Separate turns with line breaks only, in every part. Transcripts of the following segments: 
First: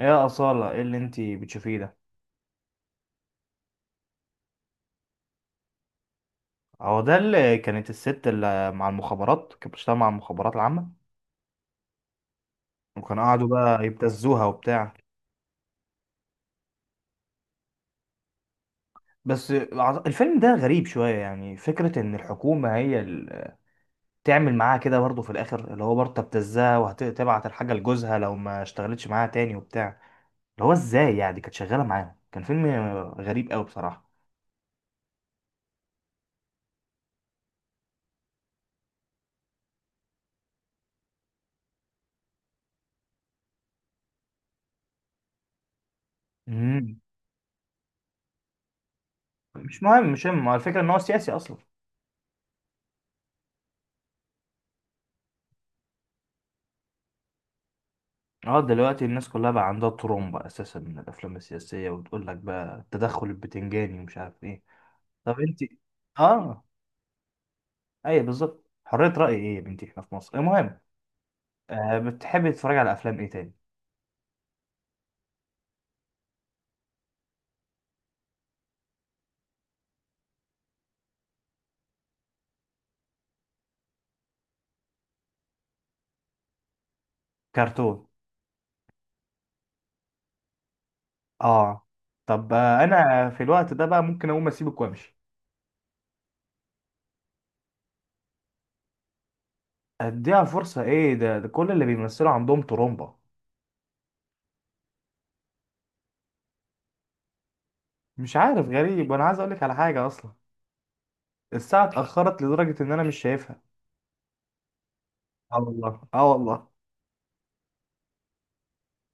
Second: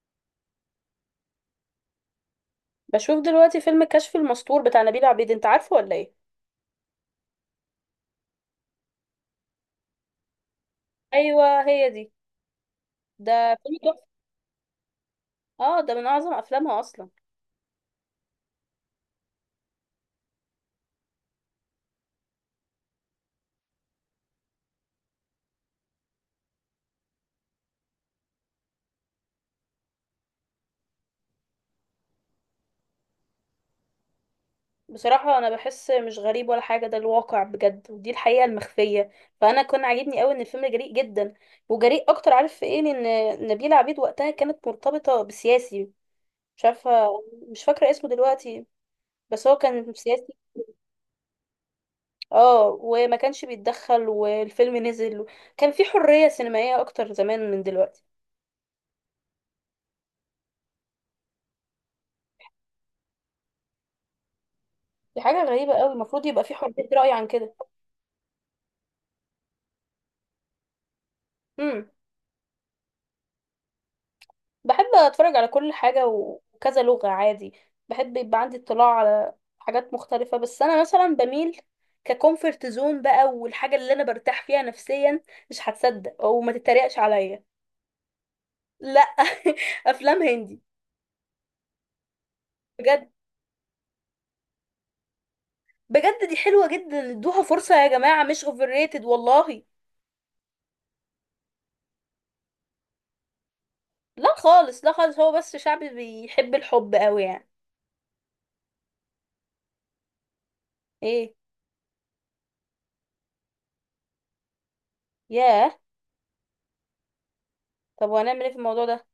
ايه يا أصالة، ايه اللي انتي بتشوفيه ده؟
بشوف دلوقتي فيلم كشف المستور بتاع نبيل عبيد، انت عارفه ولا ايه؟
هو ده اللي كانت الست اللي مع المخابرات، كانت بتشتغل مع المخابرات العامة؟
ايوه هي دي.
وكانوا قعدوا
ده فيلم
بقى
تحفه.
يبتزوها وبتاع.
اه ده من اعظم افلامها اصلا.
بس الفيلم ده غريب شوية، يعني فكرة ان الحكومة هي اللي تعمل معاها كده برضه في الاخر، اللي هو برضه تبتزها وهتبعت الحاجة لجوزها لو ما اشتغلتش معاها تاني وبتاع. اللي هو ازاي يعني كانت شغالة معاهم؟ كان فيلم غريب قوي بصراحة.
بصراحه انا بحس مش غريب ولا حاجه، ده الواقع بجد، ودي الحقيقه المخفيه. فانا كان عاجبني قوي ان الفيلم جريء جدا، وجريء اكتر، عارف في ايه؟ لان نبيلة عبيد وقتها كانت مرتبطه بسياسي. مش عارفه،
امم
مش فاكره اسمه دلوقتي، بس هو
مش
كان
مهم، مش
سياسي.
مهم، هو الفكرة ان هو سياسي اصلا.
اه وما كانش بيتدخل والفيلم نزل. كان في حريه سينمائيه اكتر زمان من دلوقتي.
اه، دلوقتي الناس كلها بقى عندها ترومبا اساسا من الافلام السياسيه وتقول لك بقى التدخل البتنجاني ومش عارف ايه.
دي
طب
حاجة
انت.
غريبة قوي، المفروض يبقى في
اه.
حرية رأي عن كده.
ايوه بالظبط، حريه راي ايه يا بنتي، احنا في مصر. المهم،
امم.
بتحبي تتفرجي على افلام ايه تاني؟
بحب اتفرج على كل حاجة وكذا لغة عادي. بحب يبقى عندي اطلاع على حاجات مختلفة، بس انا مثلا بميل ككومفورت زون بقى، والحاجة اللي انا برتاح فيها نفسيا مش هتصدق او ما تتريقش عليا.
كرتون؟
لا. افلام هندي.
اه. طب،
بجد،
انا في الوقت ده بقى ممكن اقوم اسيبك وامشي.
بجد دي حلوة جدا، ادوها فرصة يا جماعة، مش اوفر ريتد والله.
اديها فرصه ايه ده؟ ده كل اللي بيمثلوا عندهم ترومبا.
لا خالص، لا خالص، هو بس شعبي بيحب الحب قوي يعني.
مش عارف، غريب، وانا عايز اقول لك على حاجه اصلا.
ايه؟
الساعه اتاخرت لدرجه ان انا مش شايفها. اه
ياه.
والله، اه والله.
طب وهنعمل ايه في الموضوع ده؟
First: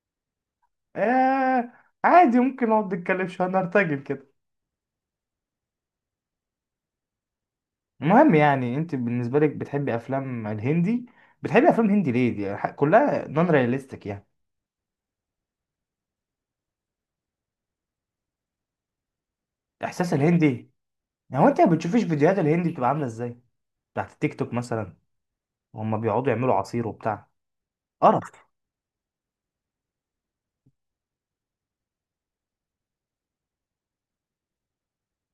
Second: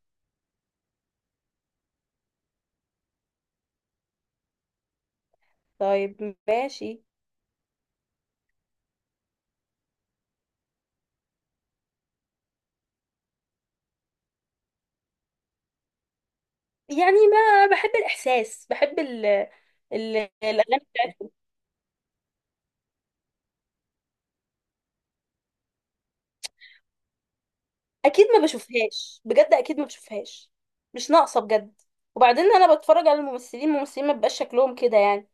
آه عادي، ممكن نقعد نتكلم شوية، نرتجل كده.
طيب ماشي.
المهم، يعني انت بالنسبة لك بتحبي افلام الهندي؟ بتحبي افلام هندي ليه؟ دي كلها نون رياليستيك يعني.
يعني ما بحب الإحساس، بحب ال
احساس
ال
الهندي.
الأغاني بتاعتهم.
يعني هو انت ما بتشوفيش فيديوهات الهندي بتبقى عاملة ازاي؟ بتاعت التيك توك مثلا. وهم بيقعدوا يعملوا عصير وبتاع. قرف.
أكيد ما بشوفهاش بجد، أكيد ما بشوفهاش، مش ناقصة بجد. وبعدين أنا بتفرج على الممثلين، الممثلين ما بيبقاش شكلهم كده يعني.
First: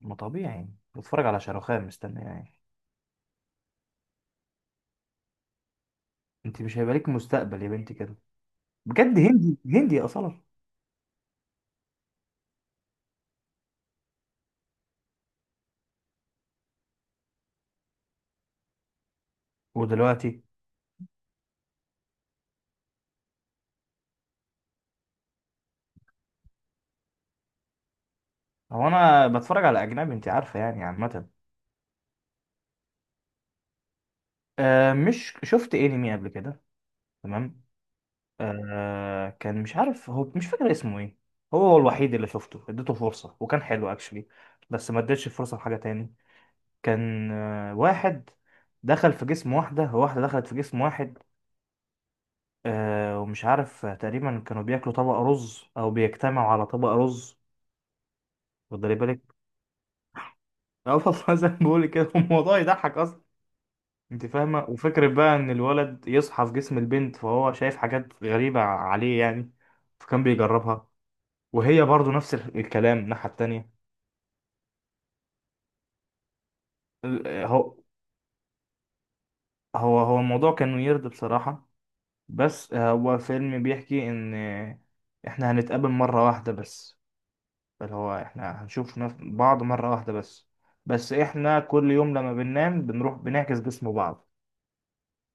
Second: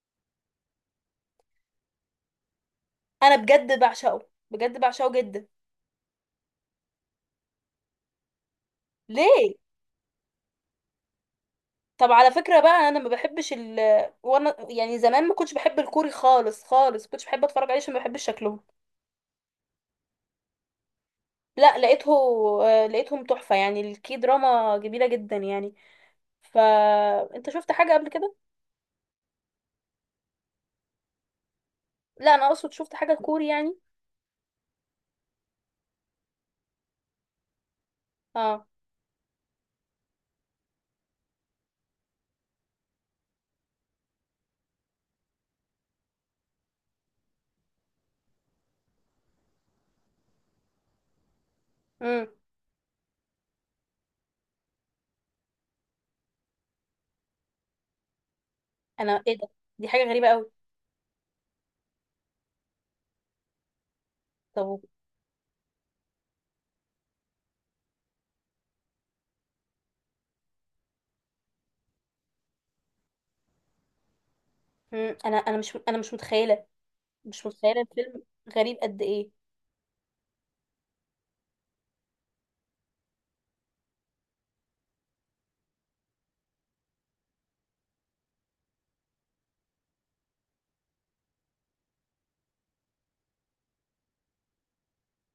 ما طبيعي يعني، بتفرج على شاروخان مستني يعني.
أنا بجد بعشقه، بجد بعشقه جدا.
انت مش هيبقى لك مستقبل يا بنتي كده، بجد.
ليه؟
هندي هندي اصلا.
طب على فكرة بقى، أنا ما بحبش وأنا يعني زمان ما كنتش بحب الكوري خالص، خالص ما كنتش بحب أتفرج عليه عشان ما بحبش شكلهم.
ودلوقتي؟
لا لقيته. لقيتهم تحفة يعني، الكي دراما جميلة جدا يعني. فانت شفت حاجة قبل كده؟
هو انا بتفرج على اجنبي انت عارفة، يعني عامة.
لا، انا اقصد شفت حاجة كوري يعني.
آه، مش شفت انمي قبل كده؟ تمام.
اه.
كان، مش عارف هو، مش فاكر اسمه ايه. هو الوحيد اللي شفته، اديته فرصة وكان حلو اكشلي. بس ما اديتش فرصة لحاجة تاني. كان واحد دخل في جسم واحدة، واحدة دخلت في جسم واحد.
امم.
ومش عارف، تقريبا كانوا بياكلوا طبق رز او بيجتمعوا على طبق رز، واخدلي بالك.
انا ايه ده، دي حاجة غريبة قوي.
اه والله، زي ما بقول كده، الموضوع يضحك اصلا. انت فاهمة،
طب.
وفكرة بقى ان الولد يصحى في جسم البنت، فهو شايف حاجات غريبة عليه يعني. فكان بيجربها، وهي برضو نفس الكلام الناحية التانية.
امم. انا مش متخيلة،
ال-
مش
هو
متخيلة الفيلم. غريب قد ايه؟
هو الموضوع كان ويرد بصراحة. بس هو فيلم بيحكي إن إحنا هنتقابل مرة واحدة بس، اللي هو إحنا هنشوف بعض مرة واحدة بس، بس إحنا كل يوم لما بننام بنروح بنعكس جسم بعض.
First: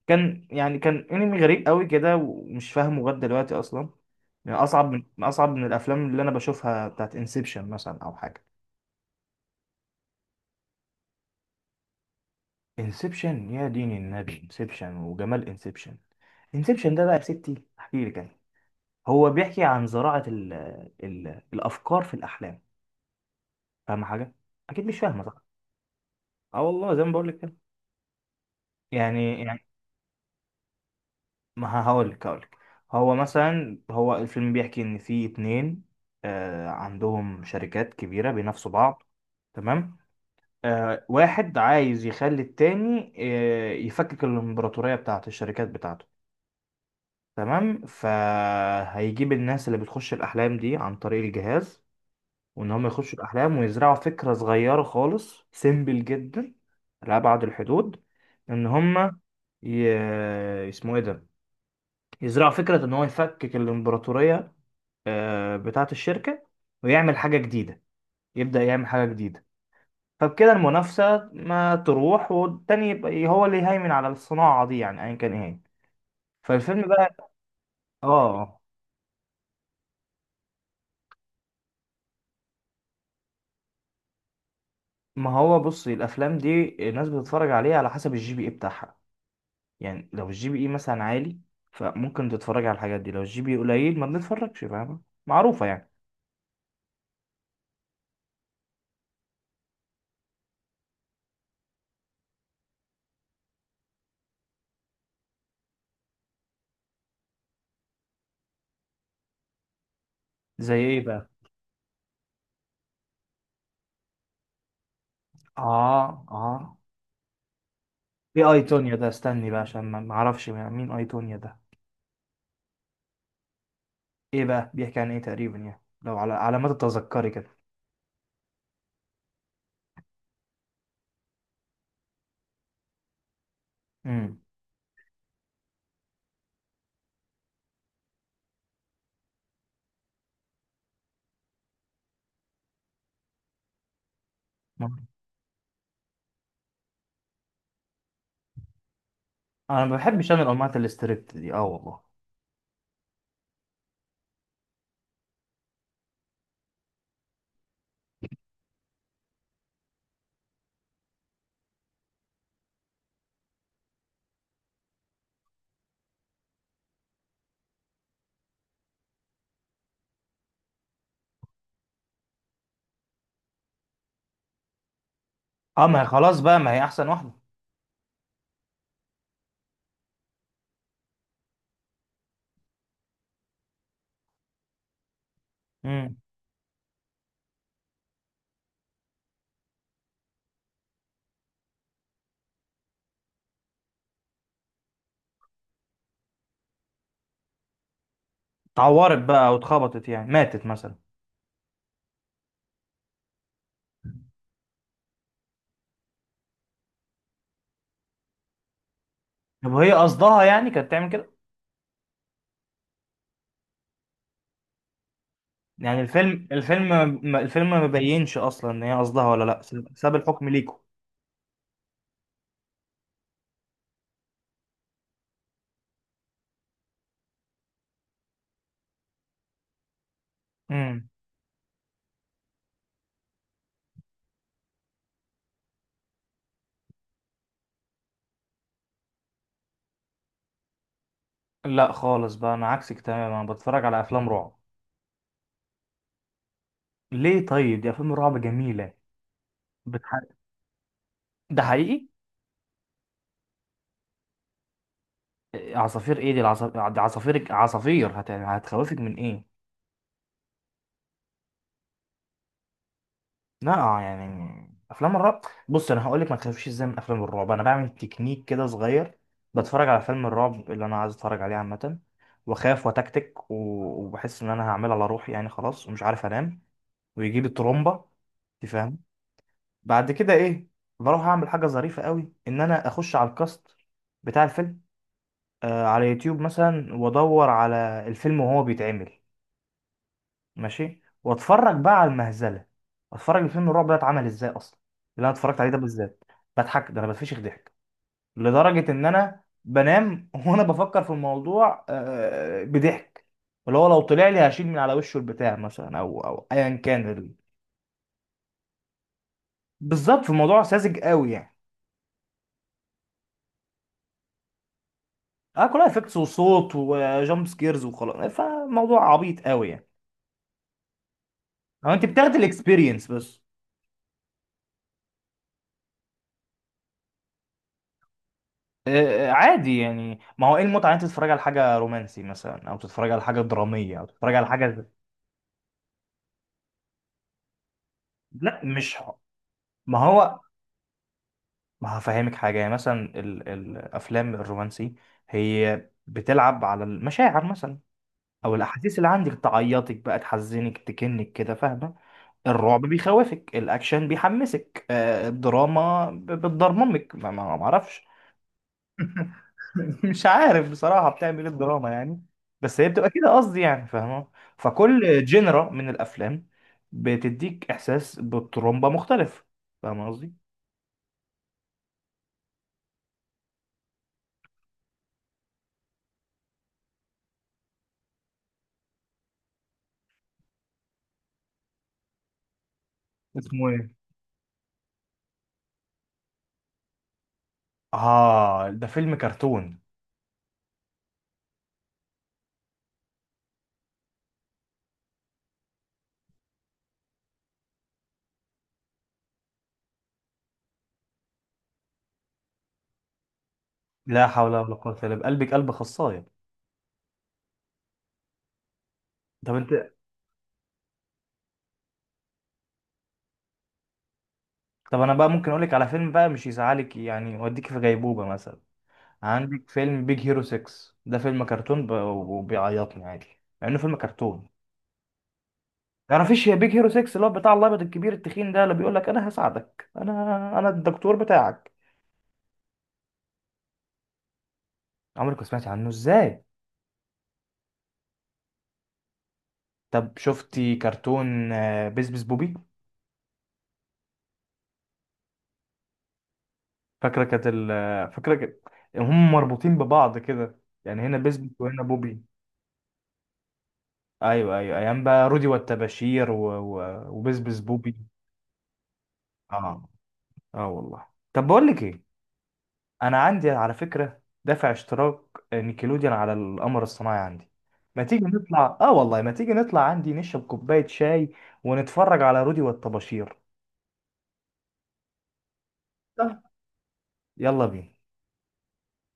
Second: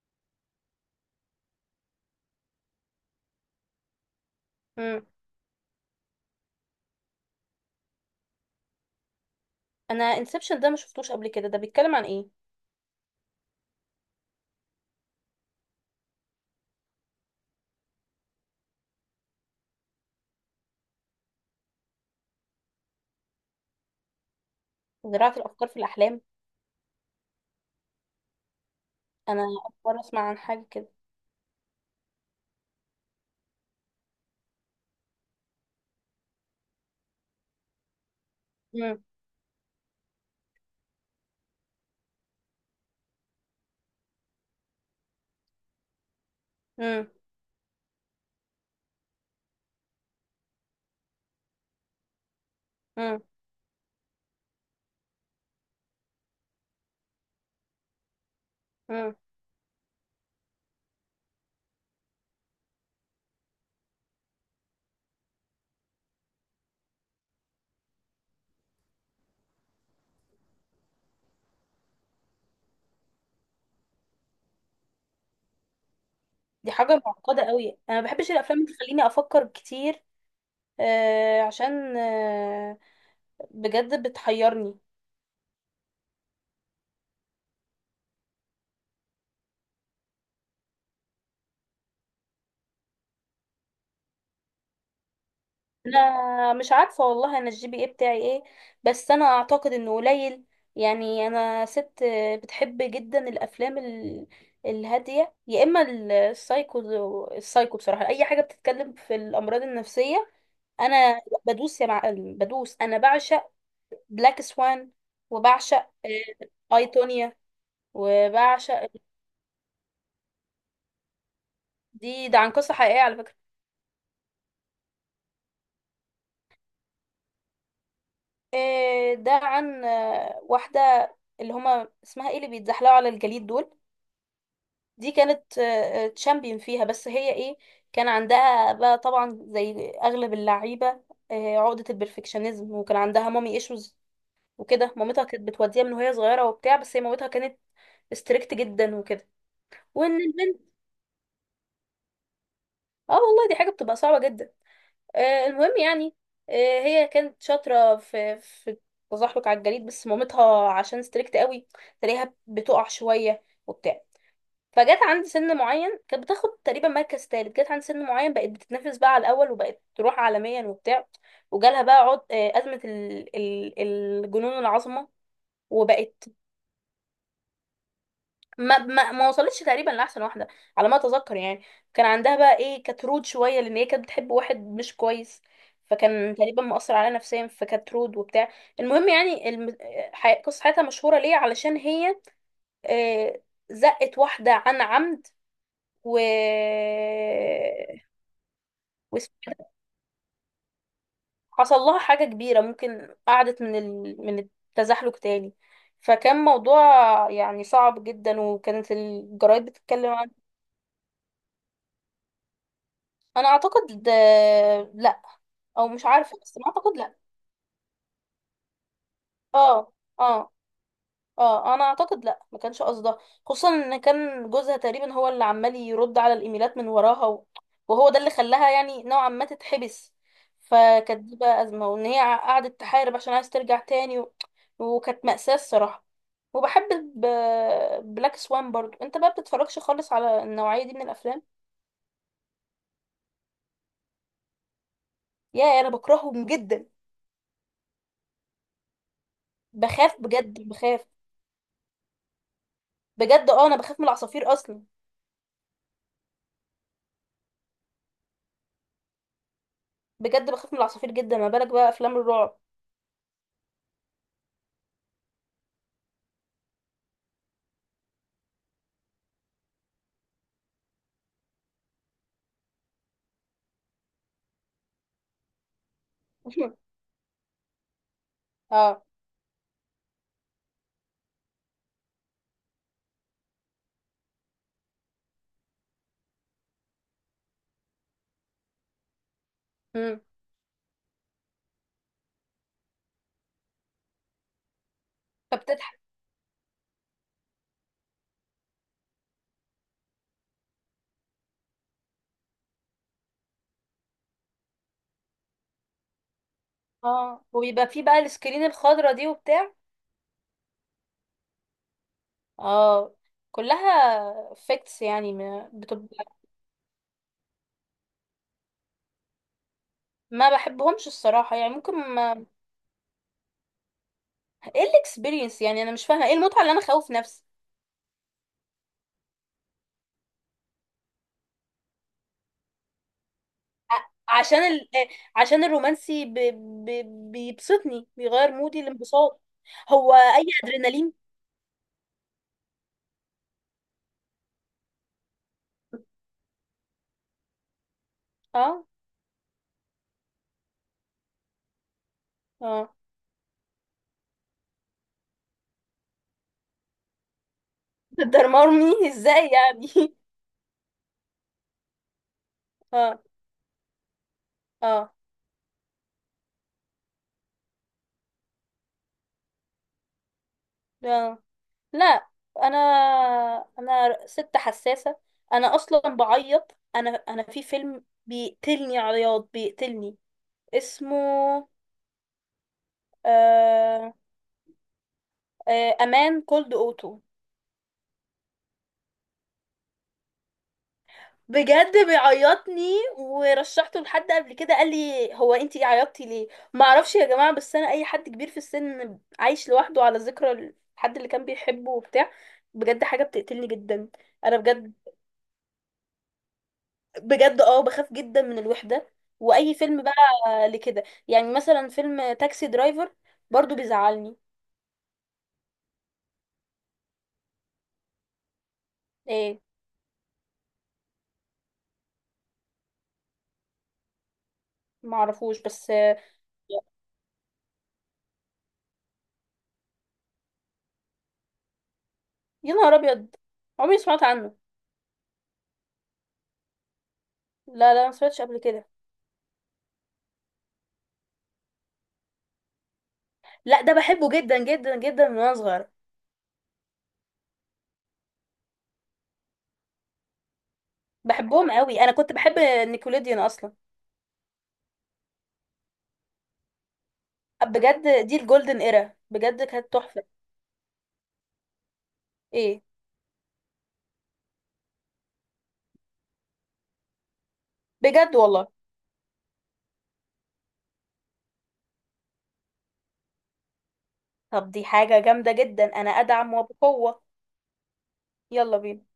كان أنمي غريب قوي كده، ومش فاهمه لغاية دلوقتي أصلا. يعني أصعب من
امم.
أصعب من الأفلام اللي أنا بشوفها، بتاعت انسبشن مثلا أو حاجة.
انا انسبشن ده ما شفتوش قبل كده، ده بيتكلم عن ايه؟
انسبشن يا دين النبي، انسبشن وجمال انسبشن. انسبشن ده بقى يا ستي احكي لك انا. هو بيحكي عن زراعة ال الافكار في الاحلام. فاهمة حاجة؟ اكيد مش فاهمة،
زراعة
صح.
الافكار في الاحلام.
اه والله، زي ما بقول لك كده. يعني
انا
يعني
اول مرة اسمع عن حاجة كده.
ما هقول لك، هقول لك. هو مثلا، هو الفيلم بيحكي ان في اتنين عندهم شركات كبيرة بينافسوا بعض.
امم.
تمام. واحد عايز يخلي التاني، يفكك الامبراطورية بتاعت الشركات بتاعته.
امم.
تمام. فهيجيب الناس اللي بتخش الأحلام دي عن طريق الجهاز، وإن هم يخشوا
امم.
الأحلام ويزرعوا فكرة صغيرة خالص، سيمبل جدا لأبعد الحدود، إن
امم.
هم ي... اسمه إيه ده، يزرعوا فكرة إن هو يفكك الإمبراطورية، بتاعة الشركة، ويعمل حاجة جديدة، يبدأ يعمل حاجة جديدة. فبكده المنافسة ما تروح، والتاني يبقى هو اللي يهيمن على الصناعة دي، يعني أيا كان إيه هي.
دي
فالفيلم
حاجة
بقى.
معقدة قوي، انا
آه.
ما بحبش
آه.
الافلام اللي تخليني افكر كتير. عشان بجد بتحيرني.
ما هو بصي، الافلام دي الناس بتتفرج عليها على حسب الجي بي اي بتاعها. يعني لو الجي بي اي مثلا عالي، فممكن تتفرج على الحاجات دي. لو الجي بي اي قليل، ما بنتفرجش، فاهمة؟ معروفة يعني.
انا مش عارفه والله، انا الجي بي اي بتاعي ايه؟ بس انا اعتقد انه قليل. يعني انا ست بتحب جدا الافلام الهاديه يا اما السايكو. السايكو بصراحه اي حاجه بتتكلم في الامراض النفسيه.
زي ايه
انا
بقى؟
بدوس يا معلم بدوس، انا بعشق بلاك سوان، وبعشق
اه، اه.
ايتونيا،
ايه اي
وبعشق.
تونيا ده؟ استني بقى عشان ما اعرفش مين اي تونيا ده.
ده عن قصه حقيقيه على فكره.
ايه بقى بيحكي عن ايه تقريبا؟ يعني لو على ما تتذكري كده.
ده عن واحده، اللي هما اسمها ايه، اللي بيتزحلقوا على الجليد دول.
امم
دي كانت تشامبيون فيها، بس هي ايه، كان عندها بقى طبعا زي اغلب اللعيبه عقده البرفكشنزم، وكان عندها مامي ايشوز وكده. مامتها كانت بتوديها من وهي صغيره وبتاع، بس هي مامتها كانت ستريكت جدا وكده.
انا ما
وان
بحبش، انا
البنت،
الانماط الاستريبت دي، اه والله.
اه والله دي حاجه بتبقى صعبه جدا. المهم يعني، آه، هي كانت شاطره في التزحلق على الجليد، بس مامتها عشان ستريكت قوي تلاقيها بتقع شويه وبتاع. فجت عند سن معين كانت بتاخد تقريبا مركز تالت، جت عند سن معين بقت بتتنافس بقى على الاول وبقت تروح عالميا وبتاع. وجالها بقى عد... آه، ازمه الجنون العظمه.
اه، ما هي
وبقت
خلاص بقى، ما هي احسن واحده.
ما وصلتش تقريبا لاحسن واحده، على ما اتذكر يعني. كان عندها بقى ايه، كانت رود شويه لان هي كانت بتحب واحد مش كويس.
امم
فكان تقريبا مأثر عليها نفسيا فكانت رود وبتاع. المهم يعني قصة حياتها مشهورة ليه علشان هي آه، زقت واحدة عن عمد. و
اتعورت
وس-
بقى او اتخبطت، يعني ماتت مثلا؟
حصل لها حاجة كبيرة، ممكن قعدت من التزحلق تاني. فكان موضوع يعني صعب جدا، وكانت الجرايد
طب هي
بتتكلم
قصدها
عنه.
يعني كانت تعمل كده؟
انا اعتقد لا، او
يعني
مش عارفة،
الفيلم،
بس ما
الفيلم
اعتقد لا.
ما- الفيلم ما بيبينش اصلا ان هي قصدها ولا لا، ساب
اه،
ساب الحكم
اه،
ليكوا.
اه، انا اعتقد لا، ما كانش قصدها. خصوصا ان كان جوزها تقريبا هو اللي عمال يرد على الايميلات من وراها وهو ده اللي خلاها يعني نوعا ما تتحبس.
امم
فكانت دي بقى ازمه، وان هي قعدت تحارب عشان عايز ترجع تاني وكانت مأساة الصراحه. وبحب ب... بلاك سوان برضو، انت بقى بتتفرجش خالص على النوعيه دي من الافلام؟
لا خالص بقى، انا عكسك تماما، انا بتفرج على افلام رعب.
يا انا بكرههم جدا.
ليه؟ طيب دي افلام رعب جميله. بتح...
بخاف بجد، بخاف.
ده حقيقي.
بجد انا بخاف من العصافير اصلا.
إيه، عصافير ايه دي؟ العصافير عصافير عصافير هتخوفك من ايه؟
بجد بخاف من العصافير جدا، ما بالك بقى افلام الرعب.
لا، يعني افلام الرعب. بص، انا هقول لك ما تخافيش ازاي من افلام الرعب. انا بعمل تكنيك كده صغير، بتفرج على فيلم الرعب اللي انا عايز اتفرج عليه عامه، واخاف وتكتك وبحس ان انا هعمل على روحي يعني، خلاص ومش عارف انام، ويجيب الترومبه، انت فاهم.
اه.
بعد كده ايه؟ بروح اعمل حاجه ظريفه قوي، ان انا اخش على الكاست بتاع الفيلم، على يوتيوب مثلا، وادور على الفيلم وهو بيتعمل.
مم.
ماشي، واتفرج بقى على المهزله، اتفرج الفيلم الرعب ده اتعمل ازاي اصلا، اللي انا اتفرجت عليه ده
فبتضحك.
بالذات. بضحك، ده انا بتفشخ ضحك، لدرجه ان انا بنام وانا بفكر في الموضوع، بضحك، اللي هو لو طلع لي هشيل من على وشه البتاع مثلا، او ايا كان
اه، وبيبقى فيه بقى السكرين الخضرا دي وبتاع.
بالظبط، في موضوع ساذج قوي يعني.
اه كلها افكتس يعني
اه،
ما
كلها افكتس
بتبقى.
وصوت وجامب سكيرز وخلاص، فموضوع عبيط قوي يعني.
ما بحبهمش الصراحة يعني،
هو
ممكن
انت بتاخد
ما...
الاكسبيرينس بس.
ايه الاكسبيرينس، يعني انا مش فاهمة ايه المتعة اللي انا خوف نفسي.
عادي، يعني ما هو ايه المتعه ان انت تتفرج على حاجه رومانسي مثلا، او تتفرج على حاجه دراميه، او
ع-
تتفرج على
عشان ال...
حاجه.
آه، عشان الرومانسي ب... بيبسطني، بيغير
لا
مودي
مش
الانبساط.
ما
هو
هو،
اي ادرينالين.
ما هفهمك حاجه. يعني مثلا الافلام الرومانسي، هي بتلعب على المشاعر مثلا، او
اه.
الاحاسيس اللي عندك، تعيطك بقى، تحزنك، تكنك كده، فاهمه. الرعب
اه.
بيخوفك، الاكشن بيحمسك، الدراما بتضرممك، ما اعرفش.
درمرني ازاي يعني.
مش عارف بصراحة بتعمل ايه الدراما يعني، بس هي بتبقى
اه.
كده، قصدي يعني، فاهمة. فكل جنرا من الافلام بتديك احساس بالترومبا مختلف، فاهمة قصدي.
اه. لا، انا انا ست حساسه. انا اصلا بعيط، انا في فيلم بيقتلني عياط بيقتلني. اسمه
اسمه ايه؟
آه امان كولد اوتو.
اه، ده فيلم كرتون.
بجد بيعيطني، ورشحته لحد قبل كده قال لي هو انتي عيطتي ليه. ما اعرفش يا جماعه، بس انا اي حد كبير في السن عايش لوحده على ذكرى الحد اللي كان بيحبه وبتاع، بجد حاجه بتقتلني جدا.
لا حول
انا
ولا
بجد،
قوة الا بقلبك، قلب خصاية.
بجد بخاف جدا من الوحدة.
طب
واي
انت.
فيلم بقى لكده يعني، مثلا فيلم تاكسي درايفر برضو بيزعلني.
طب انا بقى ممكن اقولك على فيلم بقى مش يزعلك، يعني يوديك في غيبوبة مثلا.
ايه؟
عندك فيلم بيج هيرو 6، ده فيلم كرتون وبيعيطني عادي، مع انه فيلم كرتون.
معرفوش بس
تعرفيش يا بيج هيرو 6 اللي هو بتاع الابيض الكبير التخين ده، اللي بيقول لك انا هساعدك، انا الدكتور بتاعك.
يا نهار ابيض، عمري ما سمعت عنه.
عمرك ما سمعتي عنه ازاي؟
لا، لا ما سمعتش قبل كده.
طب شفتي كرتون بيس بيس بوبي؟
لا ده بحبه جدا جدا جدا من وانا صغيرة.
فاكره كانت هم مربوطين ببعض كده، يعني هنا بيس بيس
بحبهم
وهنا
قوي، انا
بوبي.
كنت بحب نيكوليديان اصلا.
ايوه ايوه، ايام بقى رودي والتباشير و... و... وبيس بيس بوبي.
بجد دي الجولدن ايرا، بجد
اه،
كانت تحفة.
اه والله. طب بقول لك ايه.
ايه؟
انا عندي على فكره دافع اشتراك نيكلوديان على القمر الصناعي عندي، ما تيجي
بجد والله.
نطلع، اه والله ما تيجي نطلع عندي نشرب كوبايه شاي ونتفرج على رودي والطباشير.
طب دي حاجة جامدة جدا، انا
صح.
ادعم وبقوة.
يلا بينا.
يلا بينا.